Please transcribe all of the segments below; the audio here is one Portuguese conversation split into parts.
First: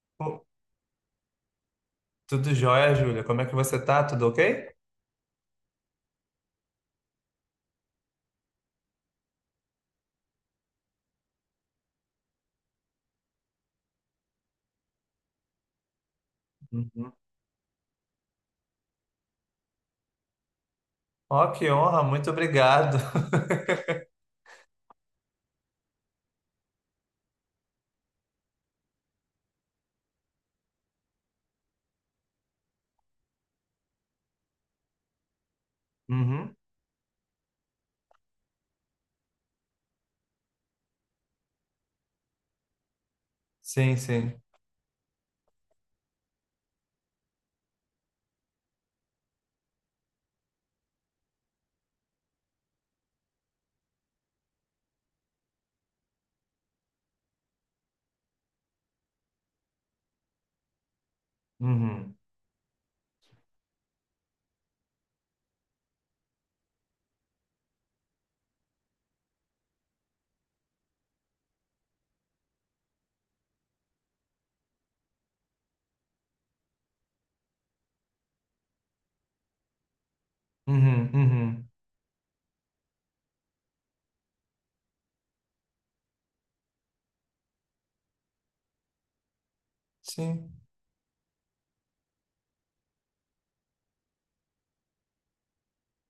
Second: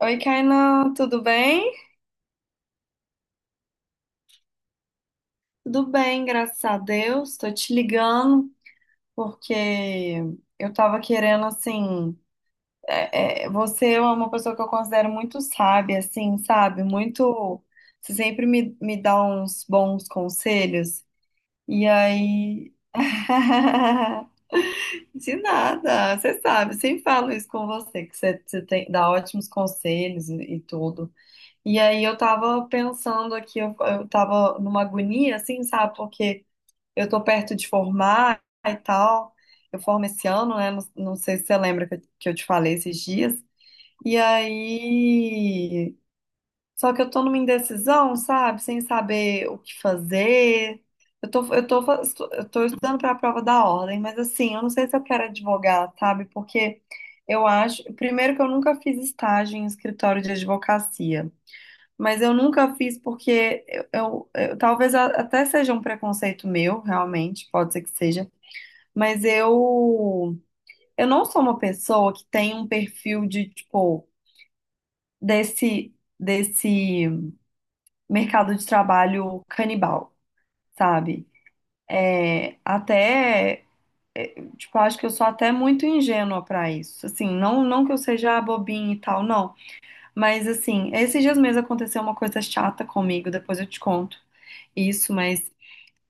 Oi, Pô, Kainan, tudo bem? tudo jóia, Júlia? Como é que você tá? Tudo ok? Tudo bem, graças a Deus. Tô te ligando porque eu tava querendo, assim, você é uma pessoa que eu considero muito sábia, assim, sabe? Uhum. Muito, você sempre me dá uns bons conselhos. Ó, que E honra, muito aí... obrigado. De nada, você sabe, sempre falo isso com você, que você tem, dá ótimos conselhos e tudo. E aí eu tava pensando aqui, eu tava numa agonia, assim, sabe? Porque Uhum. eu tô perto de formar e tal. Eu formo esse ano, né? Não, não sei se você lembra que eu te falei esses dias. Sim, E sim. aí. Só que eu tô numa indecisão, sabe? Sem saber o que fazer. Eu tô, eu tô, fa- eu tô estudando pra prova da ordem, mas assim, eu não sei se eu quero advogar, sabe? Porque eu acho. Primeiro que eu nunca fiz estágio em escritório de advocacia. Uhum, Mas eu nunca fiz porque talvez até seja um preconceito meu, realmente, pode ser que seja, mas eu não sou uma pessoa que tem um perfil de tipo desse desse mercado de trabalho canibal, uhum, sabe? uhum. É, até é, tipo, acho que eu sou até muito ingênua pra isso. Assim, não que eu seja bobinha e tal, não, mas Sim. assim, esses dias mesmo aconteceu uma coisa chata comigo, depois eu te conto isso, mas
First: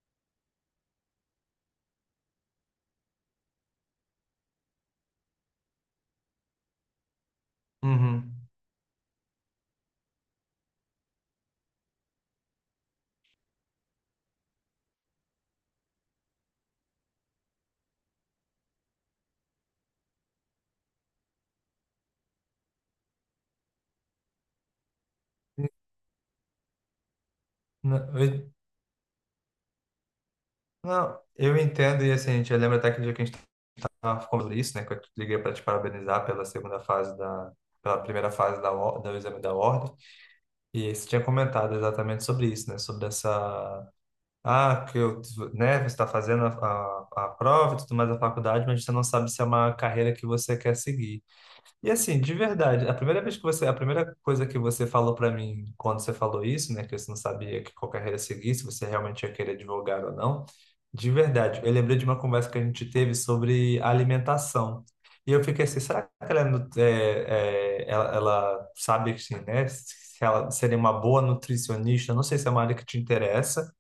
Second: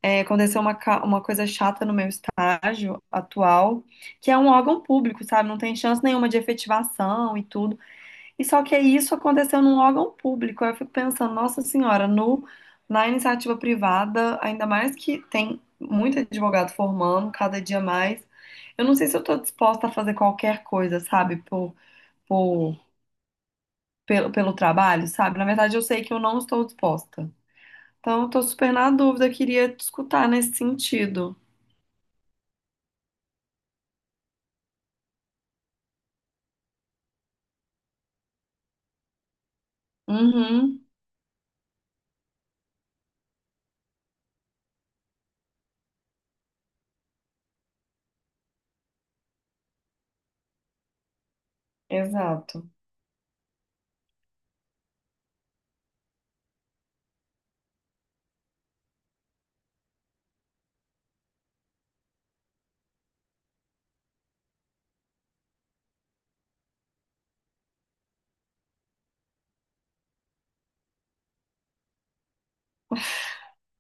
aconteceu uma coisa chata no meu estágio atual, que é um órgão público, sabe? Não tem chance nenhuma de efetivação e tudo. E Uhum. só que isso aconteceu num órgão público. Aí eu fico pensando, nossa senhora, no, na iniciativa privada, ainda mais que tem muito advogado formando, cada dia mais. Eu não sei se eu estou disposta a fazer qualquer coisa, sabe? Por, pelo trabalho, sabe? Na verdade, eu sei que eu não estou disposta. Não, Então, eu tô eu, super na dúvida, eu queria te escutar nesse não, sentido. eu entendo, e assim, a gente lembra até que dia que a gente estava falando isso, né? Que eu te liguei para te parabenizar pela segunda fase da, pela primeira fase da, do exame da ordem. Uhum, E você tinha comentado exatamente sobre isso, né? Sobre essa. Ah, que eu, né, você está fazendo a prova e tudo mais da faculdade, mas você não sabe se é uma carreira que você quer seguir. E assim, de exato. verdade, a primeira vez que você, a primeira coisa que você falou para mim quando você falou isso, né, que você não sabia que qual carreira seguir, se você realmente ia querer advogar ou não, de verdade, eu lembrei de uma conversa que a gente teve sobre alimentação. E eu fiquei assim, será que ela, ela sabe que, assim, né, se ela seria uma boa nutricionista? Eu não sei se é uma área que te interessa.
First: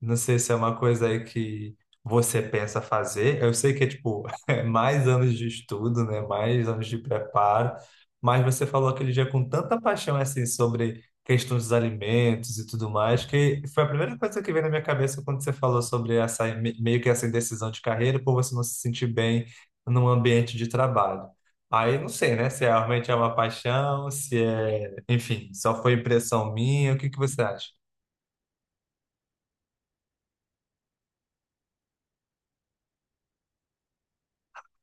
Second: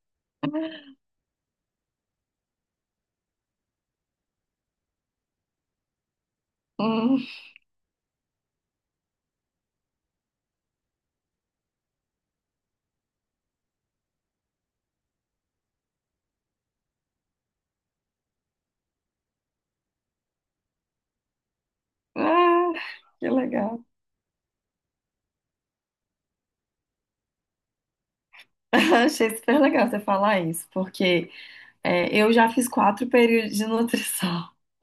Não sei se é uma coisa aí que você pensa fazer. Eu sei que é tipo é mais anos de estudo, né? Mais anos de Hum, preparo. Mas você falou aquele dia com tanta paixão assim sobre questões dos alimentos e tudo mais, que foi a primeira coisa que veio na minha cabeça quando você falou sobre essa meio que essa indecisão de carreira por você não se sentir bem num ambiente de trabalho. Aí não sei, né? Se é- ah, Realmente é que uma legal. paixão, se é, enfim, só foi impressão minha. O que você acha? Achei super legal você falar isso, porque eu já fiz quatro períodos de nutrição.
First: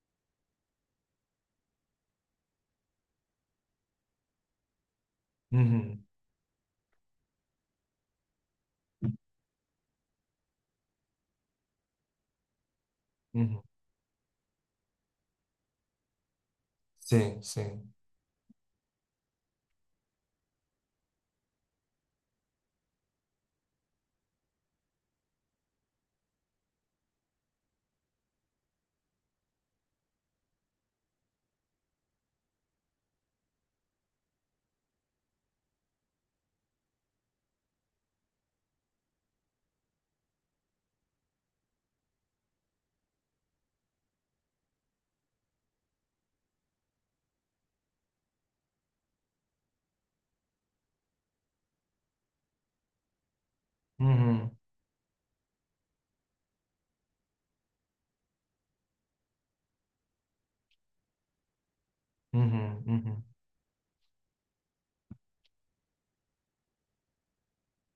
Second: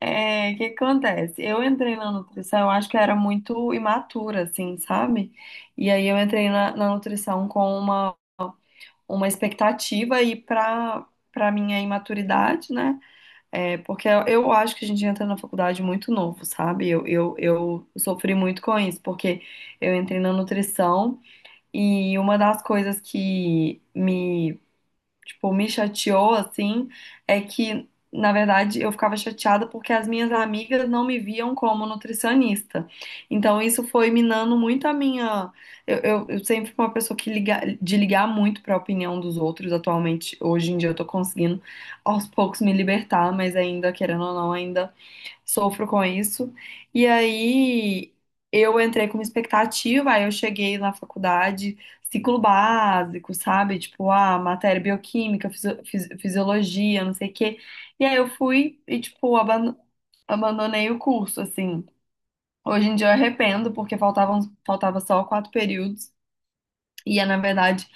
É, o que acontece? Eu entrei na nutrição, eu acho que eu era muito imatura, assim, sabe? E Uhum, aí eu entrei na nutrição com uma expectativa e para minha imaturidade, né? uhum. É, porque eu acho que a gente entra na faculdade muito novo, sabe? Eu, eu, Sim, eu sim. sofri muito com isso, porque eu entrei na nutrição e uma das coisas que me tipo, me chateou, assim, é que, na verdade, eu ficava chateada porque as minhas amigas não me viam como nutricionista. Então, isso foi minando muito a minha. Eu sempre fui uma pessoa que liga, de ligar muito para a opinião dos outros. Atualmente, hoje em dia, eu tô conseguindo aos poucos me libertar, mas ainda, querendo ou não, ainda sofro com isso. E aí eu entrei com uma expectativa, aí eu cheguei na faculdade, ciclo básico, sabe? Tipo, ah, Uhum, matéria bioquímica, fisiologia, não sei o quê. E aí eu fui e, tipo, abandonei o curso, assim. uhum, Hoje em dia eu uhum, arrependo, porque faltava só quatro períodos. Na verdade,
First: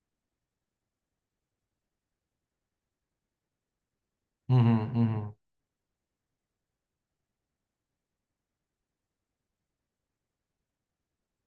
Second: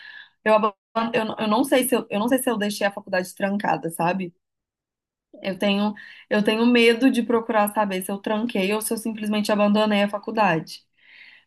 eu, aban- eu não sei se eu, eu não sei se eu deixei a faculdade trancada, sabe? uhum, uhum. Eu tenho, eu tenho medo de procurar saber se eu tranquei ou se eu simplesmente abandonei a faculdade.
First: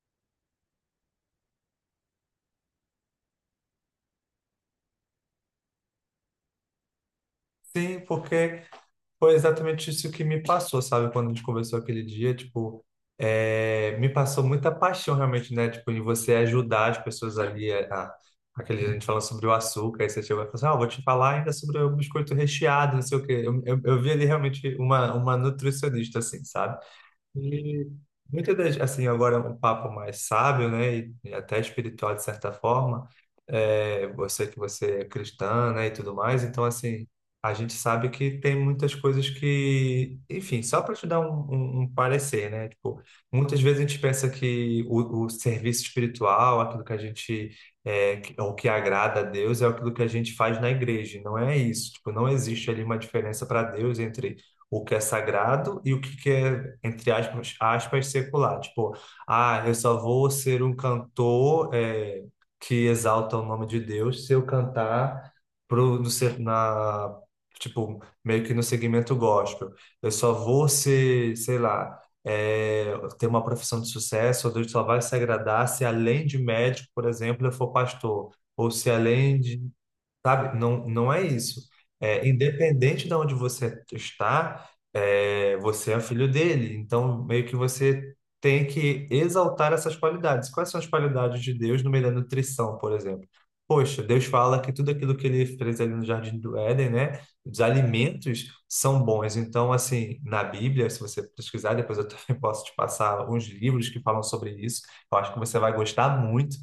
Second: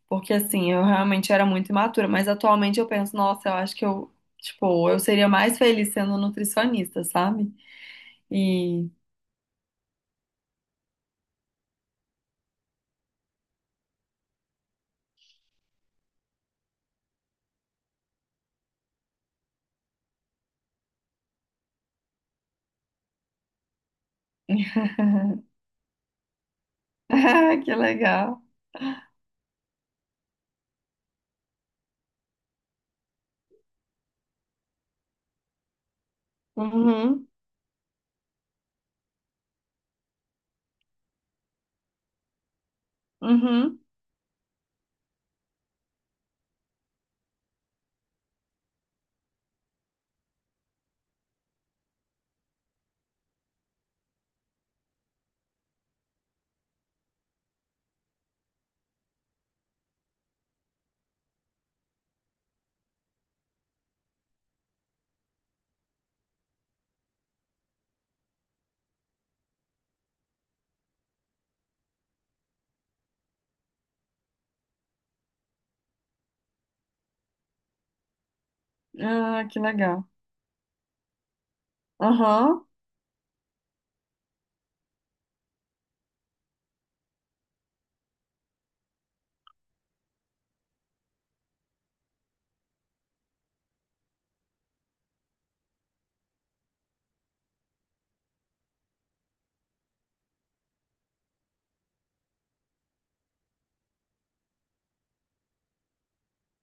Porque assim, eu realmente era muito imatura, mas atualmente eu penso, nossa, eu acho que eu, tipo, eu seria mais feliz sendo nutricionista, sabe? Sim, porque E foi exatamente isso que me passou, sabe? Quando a gente conversou aquele dia, tipo, é, me passou muita paixão realmente, né? Tipo, em você ajudar as pessoas ali, aquele dia a gente falando sobre o açúcar, aí você chegou e falou assim, ah, eu vou te falar ainda sobre o biscoito recheado, não sei o quê. Eu vi ali realmente uma nutricionista, assim, sabe? Ah, que E legal. muitas das, assim, agora é um papo mais sábio, né, e até espiritual de certa forma, é, você é cristã, né, e tudo mais, então, assim, Uhum, a gente sabe que tem muitas coisas que, enfim, só para te dar um parecer, né, tipo, muitas vezes uhum. a gente pensa que o serviço espiritual, aquilo que a gente, é, o que agrada a Deus é aquilo que a gente faz na igreja, e não é isso, tipo, não existe ali uma diferença para Deus entre o que é sagrado e o que é, entre aspas, aspas, secular. Tipo, ah, eu só vou ser um cantor que exalta o nome de Deus se eu cantar pro, no, se- na, tipo, meio que no segmento gospel. Eu só vou ser, sei lá, é, ter uma profissão de sucesso, ou Deus só vai se agradar se além de médico, por exemplo, eu for pastor. Ou se além Ah, que de. legal. Sabe? Não, não é isso. É, Aham, independente de onde você está, é, você é filho dele. Então, meio que você tem que exaltar essas qualidades. Quais são as qualidades de Deus no meio da nutrição, por exemplo? Poxa, Deus fala que tudo aquilo que ele fez ali no Jardim do Éden, né? Os alimentos são bons. Então, assim, na Bíblia, se você pesquisar, depois eu também posso te passar alguns livros que falam sobre isso. Eu acho que você vai gostar muito,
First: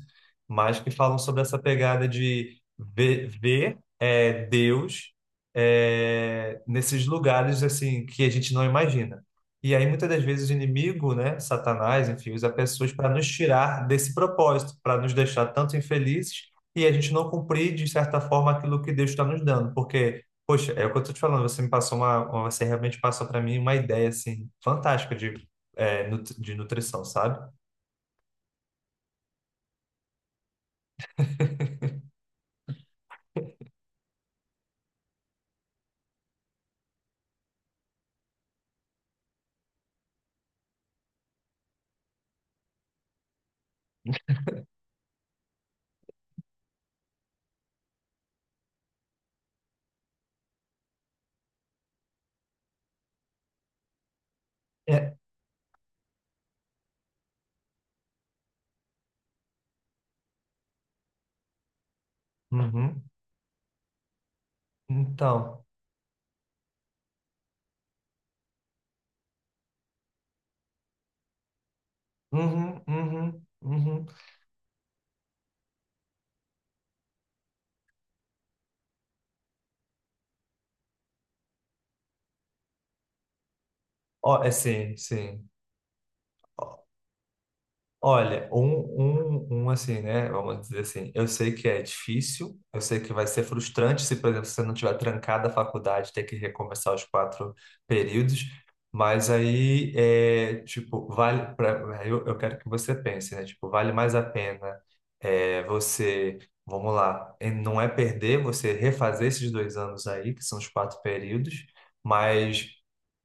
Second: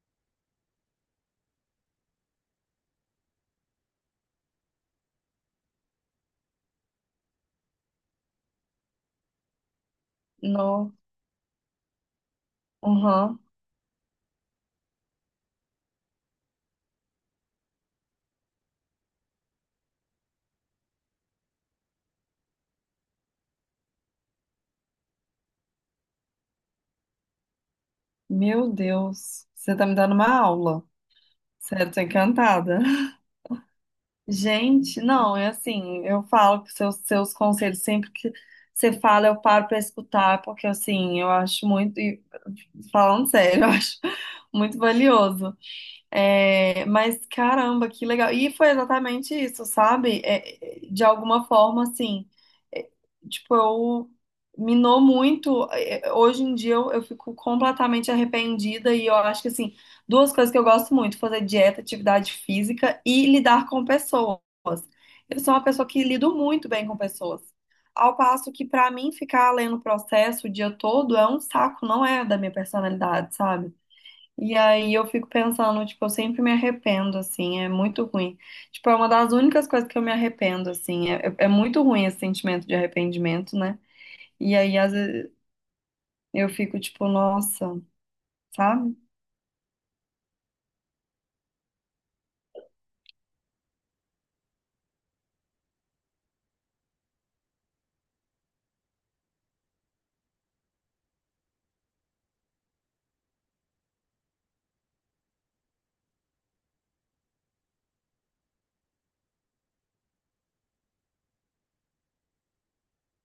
mas que falam sobre essa pegada de ver é, Deus é, nesses lugares assim que a gente não imagina. E aí muitas das vezes o no, inimigo, né, Satanás, enfim, usa pessoas para nos aham. tirar desse propósito, para nos deixar tanto infelizes e a gente não cumprir de certa forma aquilo que Deus está nos dando, porque poxa, é o que eu estou te falando, você me passou você realmente passou para mim uma ideia assim fantástica de é, de nutrição, sabe? Meu Deus, você tá me dando uma aula. Certo, encantada. Gente, não, é assim, eu falo que seus conselhos, sempre que você fala, eu paro para escutar, porque assim, eu acho muito, e falando sério, eu acho muito valioso. É, mas caramba, que legal. E foi exatamente isso, sabe? É, de alguma forma, assim, é, tipo, eu minou É. muito. Hoje em dia eu fico completamente arrependida e eu acho que, assim, duas coisas que eu gosto muito, fazer dieta, atividade física Uhum. e lidar com pessoas. Eu sou Então, uma pessoa que lido muito bem com pessoas. Ao passo que, pra mim, ficar lendo o processo o dia todo é um saco, não é da minha uhum, personalidade, uhum, sabe? uhum. E aí eu fico pensando, tipo, eu sempre me arrependo, assim, é muito ruim. Tipo, é uma das únicas coisas que eu me arrependo, assim, é muito ruim esse sentimento de arrependimento, né? Ó, é E aí, às sim, vezes, sim. eu Ó, fico, tipo, nossa, olha, sabe? Um assim, né? Vamos dizer assim, eu sei que é difícil, eu sei que vai ser frustrante se, por exemplo, você não tiver trancado a faculdade, ter que recomeçar os quatro períodos, mas aí é tipo, vale pra, eu quero que você pense, né? Tipo, vale mais a pena é, você, vamos lá, e não é perder, você refazer esses dois anos aí, que são os quatro períodos, mas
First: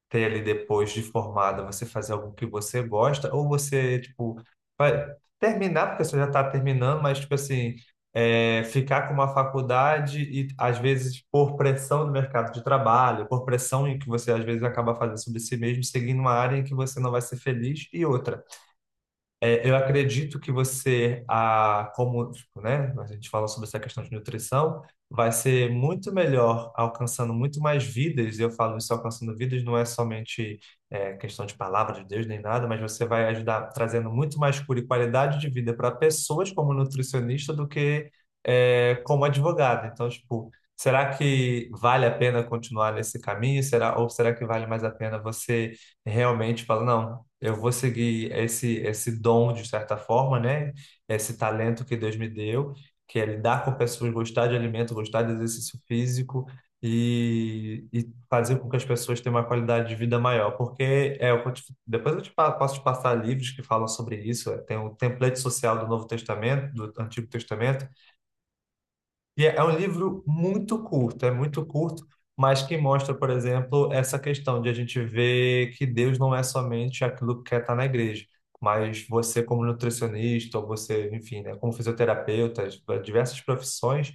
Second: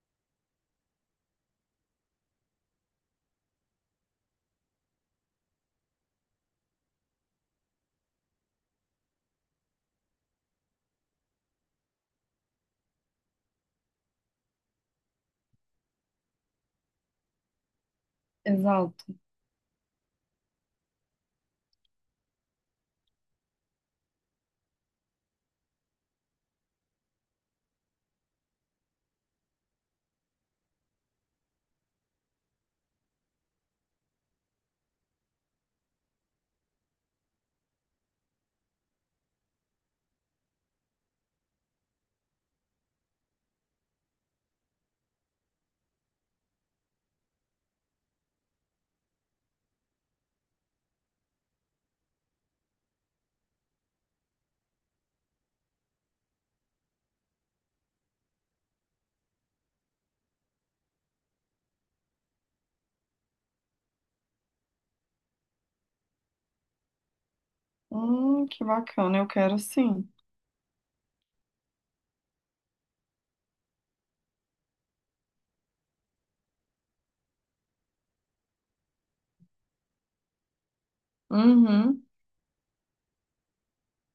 ter ali depois de formada, você fazer algo que você gosta, ou você, tipo, vai terminar, porque você já está terminando, mas, tipo assim, é, ficar com uma faculdade e, às vezes, por pressão do mercado de trabalho, por pressão em que você, às vezes, acaba fazendo sobre si mesmo, seguindo uma área em que você não vai ser feliz e outra. Exato. É, eu acredito que você, a, como, tipo, né, a gente fala sobre essa questão de nutrição, vai ser muito melhor alcançando muito mais vidas. Eu falo isso alcançando vidas, não é somente é, questão de palavra de Deus nem nada, mas você vai ajudar trazendo muito mais cura e qualidade de vida para pessoas como nutricionista do que é, como advogado. Então, tipo, será que vale a pena continuar nesse caminho? Será, ou será que vale mais a pena você realmente falar, não? Eu vou seguir esse dom de certa forma, né? Esse talento que Deus me deu, que é lidar com pessoas, gostar de alimento, gostar de exercício físico e, fazer com que as pessoas tenham uma qualidade de vida maior, porque é, depois eu te, posso te passar livros que falam sobre isso, é, tem o template social do Novo Testamento, do Antigo Testamento Que bacana, eu e quero é um sim. livro muito curto, é muito curto, mas que mostra, por exemplo, essa questão de a gente ver que Deus não é somente aquilo que está na igreja, mas você como nutricionista, ou você, enfim, né, como Uhum. fisioterapeuta, diversas profissões,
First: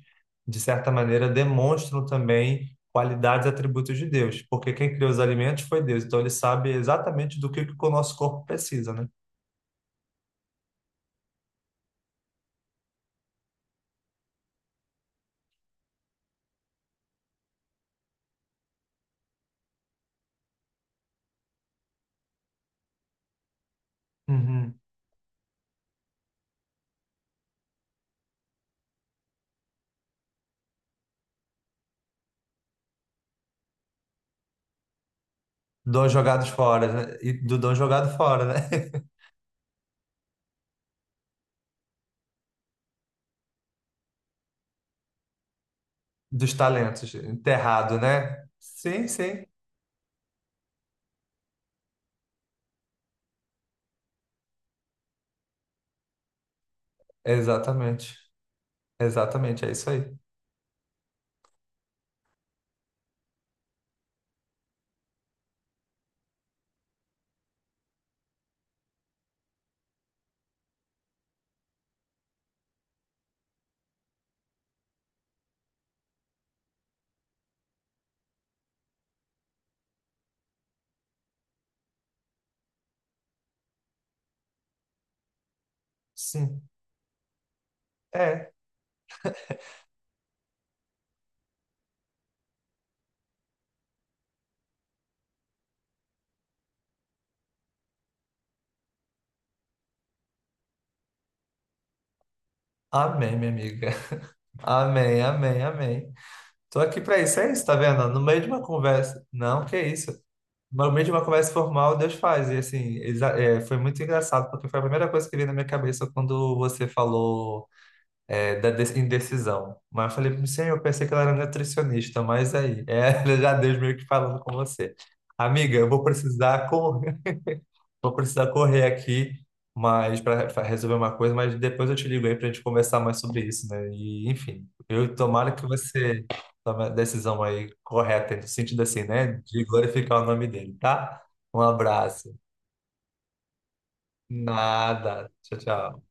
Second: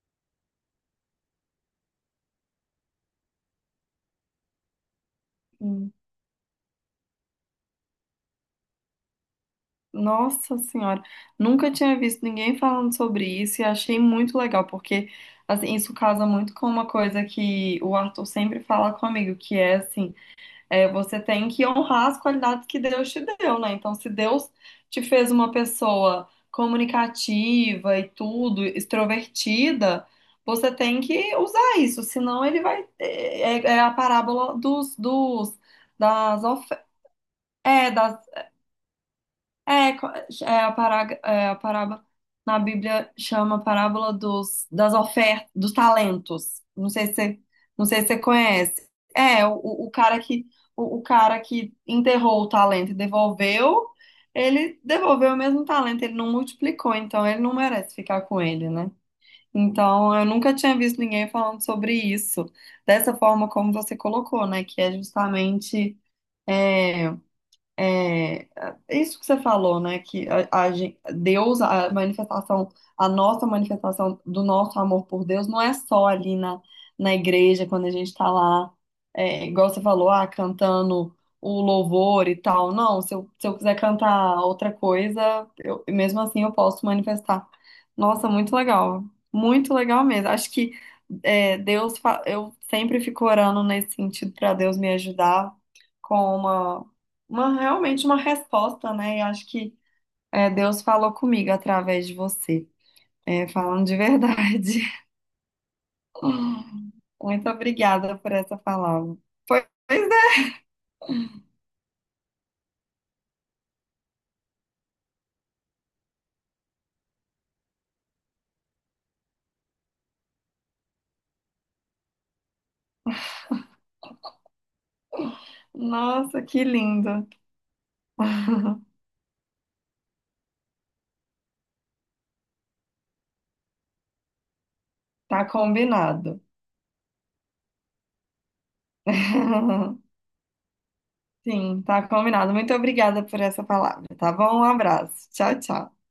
de certa maneira, demonstram também qualidades e atributos de Deus, porque quem criou os alimentos foi Hum. Deus, então ele sabe exatamente que o nosso corpo precisa, né? Nossa Senhora, nunca tinha visto ninguém falando sobre isso e achei muito legal, porque, assim, isso casa muito com uma coisa que o Arthur sempre fala comigo, que é, assim, é, você tem que honrar as qualidades que Deus te deu, né? Então, se Deus Uhum. te fez uma pessoa comunicativa e tudo, extrovertida, você tem que usar isso, senão ele vai. É, é a parábola dos, dos, Dons das, jogados of... fora, né? E do dom é, jogado das fora, né? é, co- é a, pará- é a parábola na Bíblia chama parábola das ofertas, dos Dos talentos. Não sei talentos, se não enterrado, sei se você né? conhece. Sim, sim. É, o, o o cara que o cara que enterrou o talento e devolveu, ele devolveu o mesmo talento, ele não multiplicou, então ele não merece Exatamente. ficar com ele, né? Exatamente, é isso aí. Então, eu nunca tinha visto ninguém falando sobre isso, dessa forma como você colocou, né? Que é justamente é, é, é isso que você falou, né? Que Deus, a nossa manifestação do nosso amor por Deus não é só ali na igreja, quando a gente tá lá, igual você falou, ah, cantando o louvor e tal. Não, se eu quiser cantar outra coisa, mesmo assim eu Sim. posso manifestar. Nossa, É. muito legal. Muito legal mesmo. Acho que eu sempre fico orando nesse sentido para Deus me ajudar com realmente uma resposta, né? E acho que Deus falou comigo através de você, Amém, minha falando amiga. de verdade. Amém, amém, amém. Tô aqui pra isso, Muito é isso, tá vendo? obrigada No por meio de essa uma palavra. conversa. Pois Não, que é, isso. No meio de uma conversa formal, Deus faz. E assim, é, foi muito engraçado, porque foi a primeira coisa que veio na minha cabeça quando você falou. É, indecisão. Mas eu falei, não sei, eu pensei que ela era nutricionista, mas aí, é, já Deus meio que falando com você. Amiga, eu vou nossa, que precisar correr, lindo. vou precisar correr aqui, mas para resolver uma coisa, mas depois eu te ligo aí para a gente conversar mais sobre isso, né? E, enfim, eu Tá tomara que você combinado. tome a decisão aí correta, no sentido assim, né? De glorificar o nome dele, tá? Um Sim, tá abraço. combinado. Muito obrigada por essa palavra, tá bom? Um abraço. Nada. Tchau, Tchau, tchau. tchau.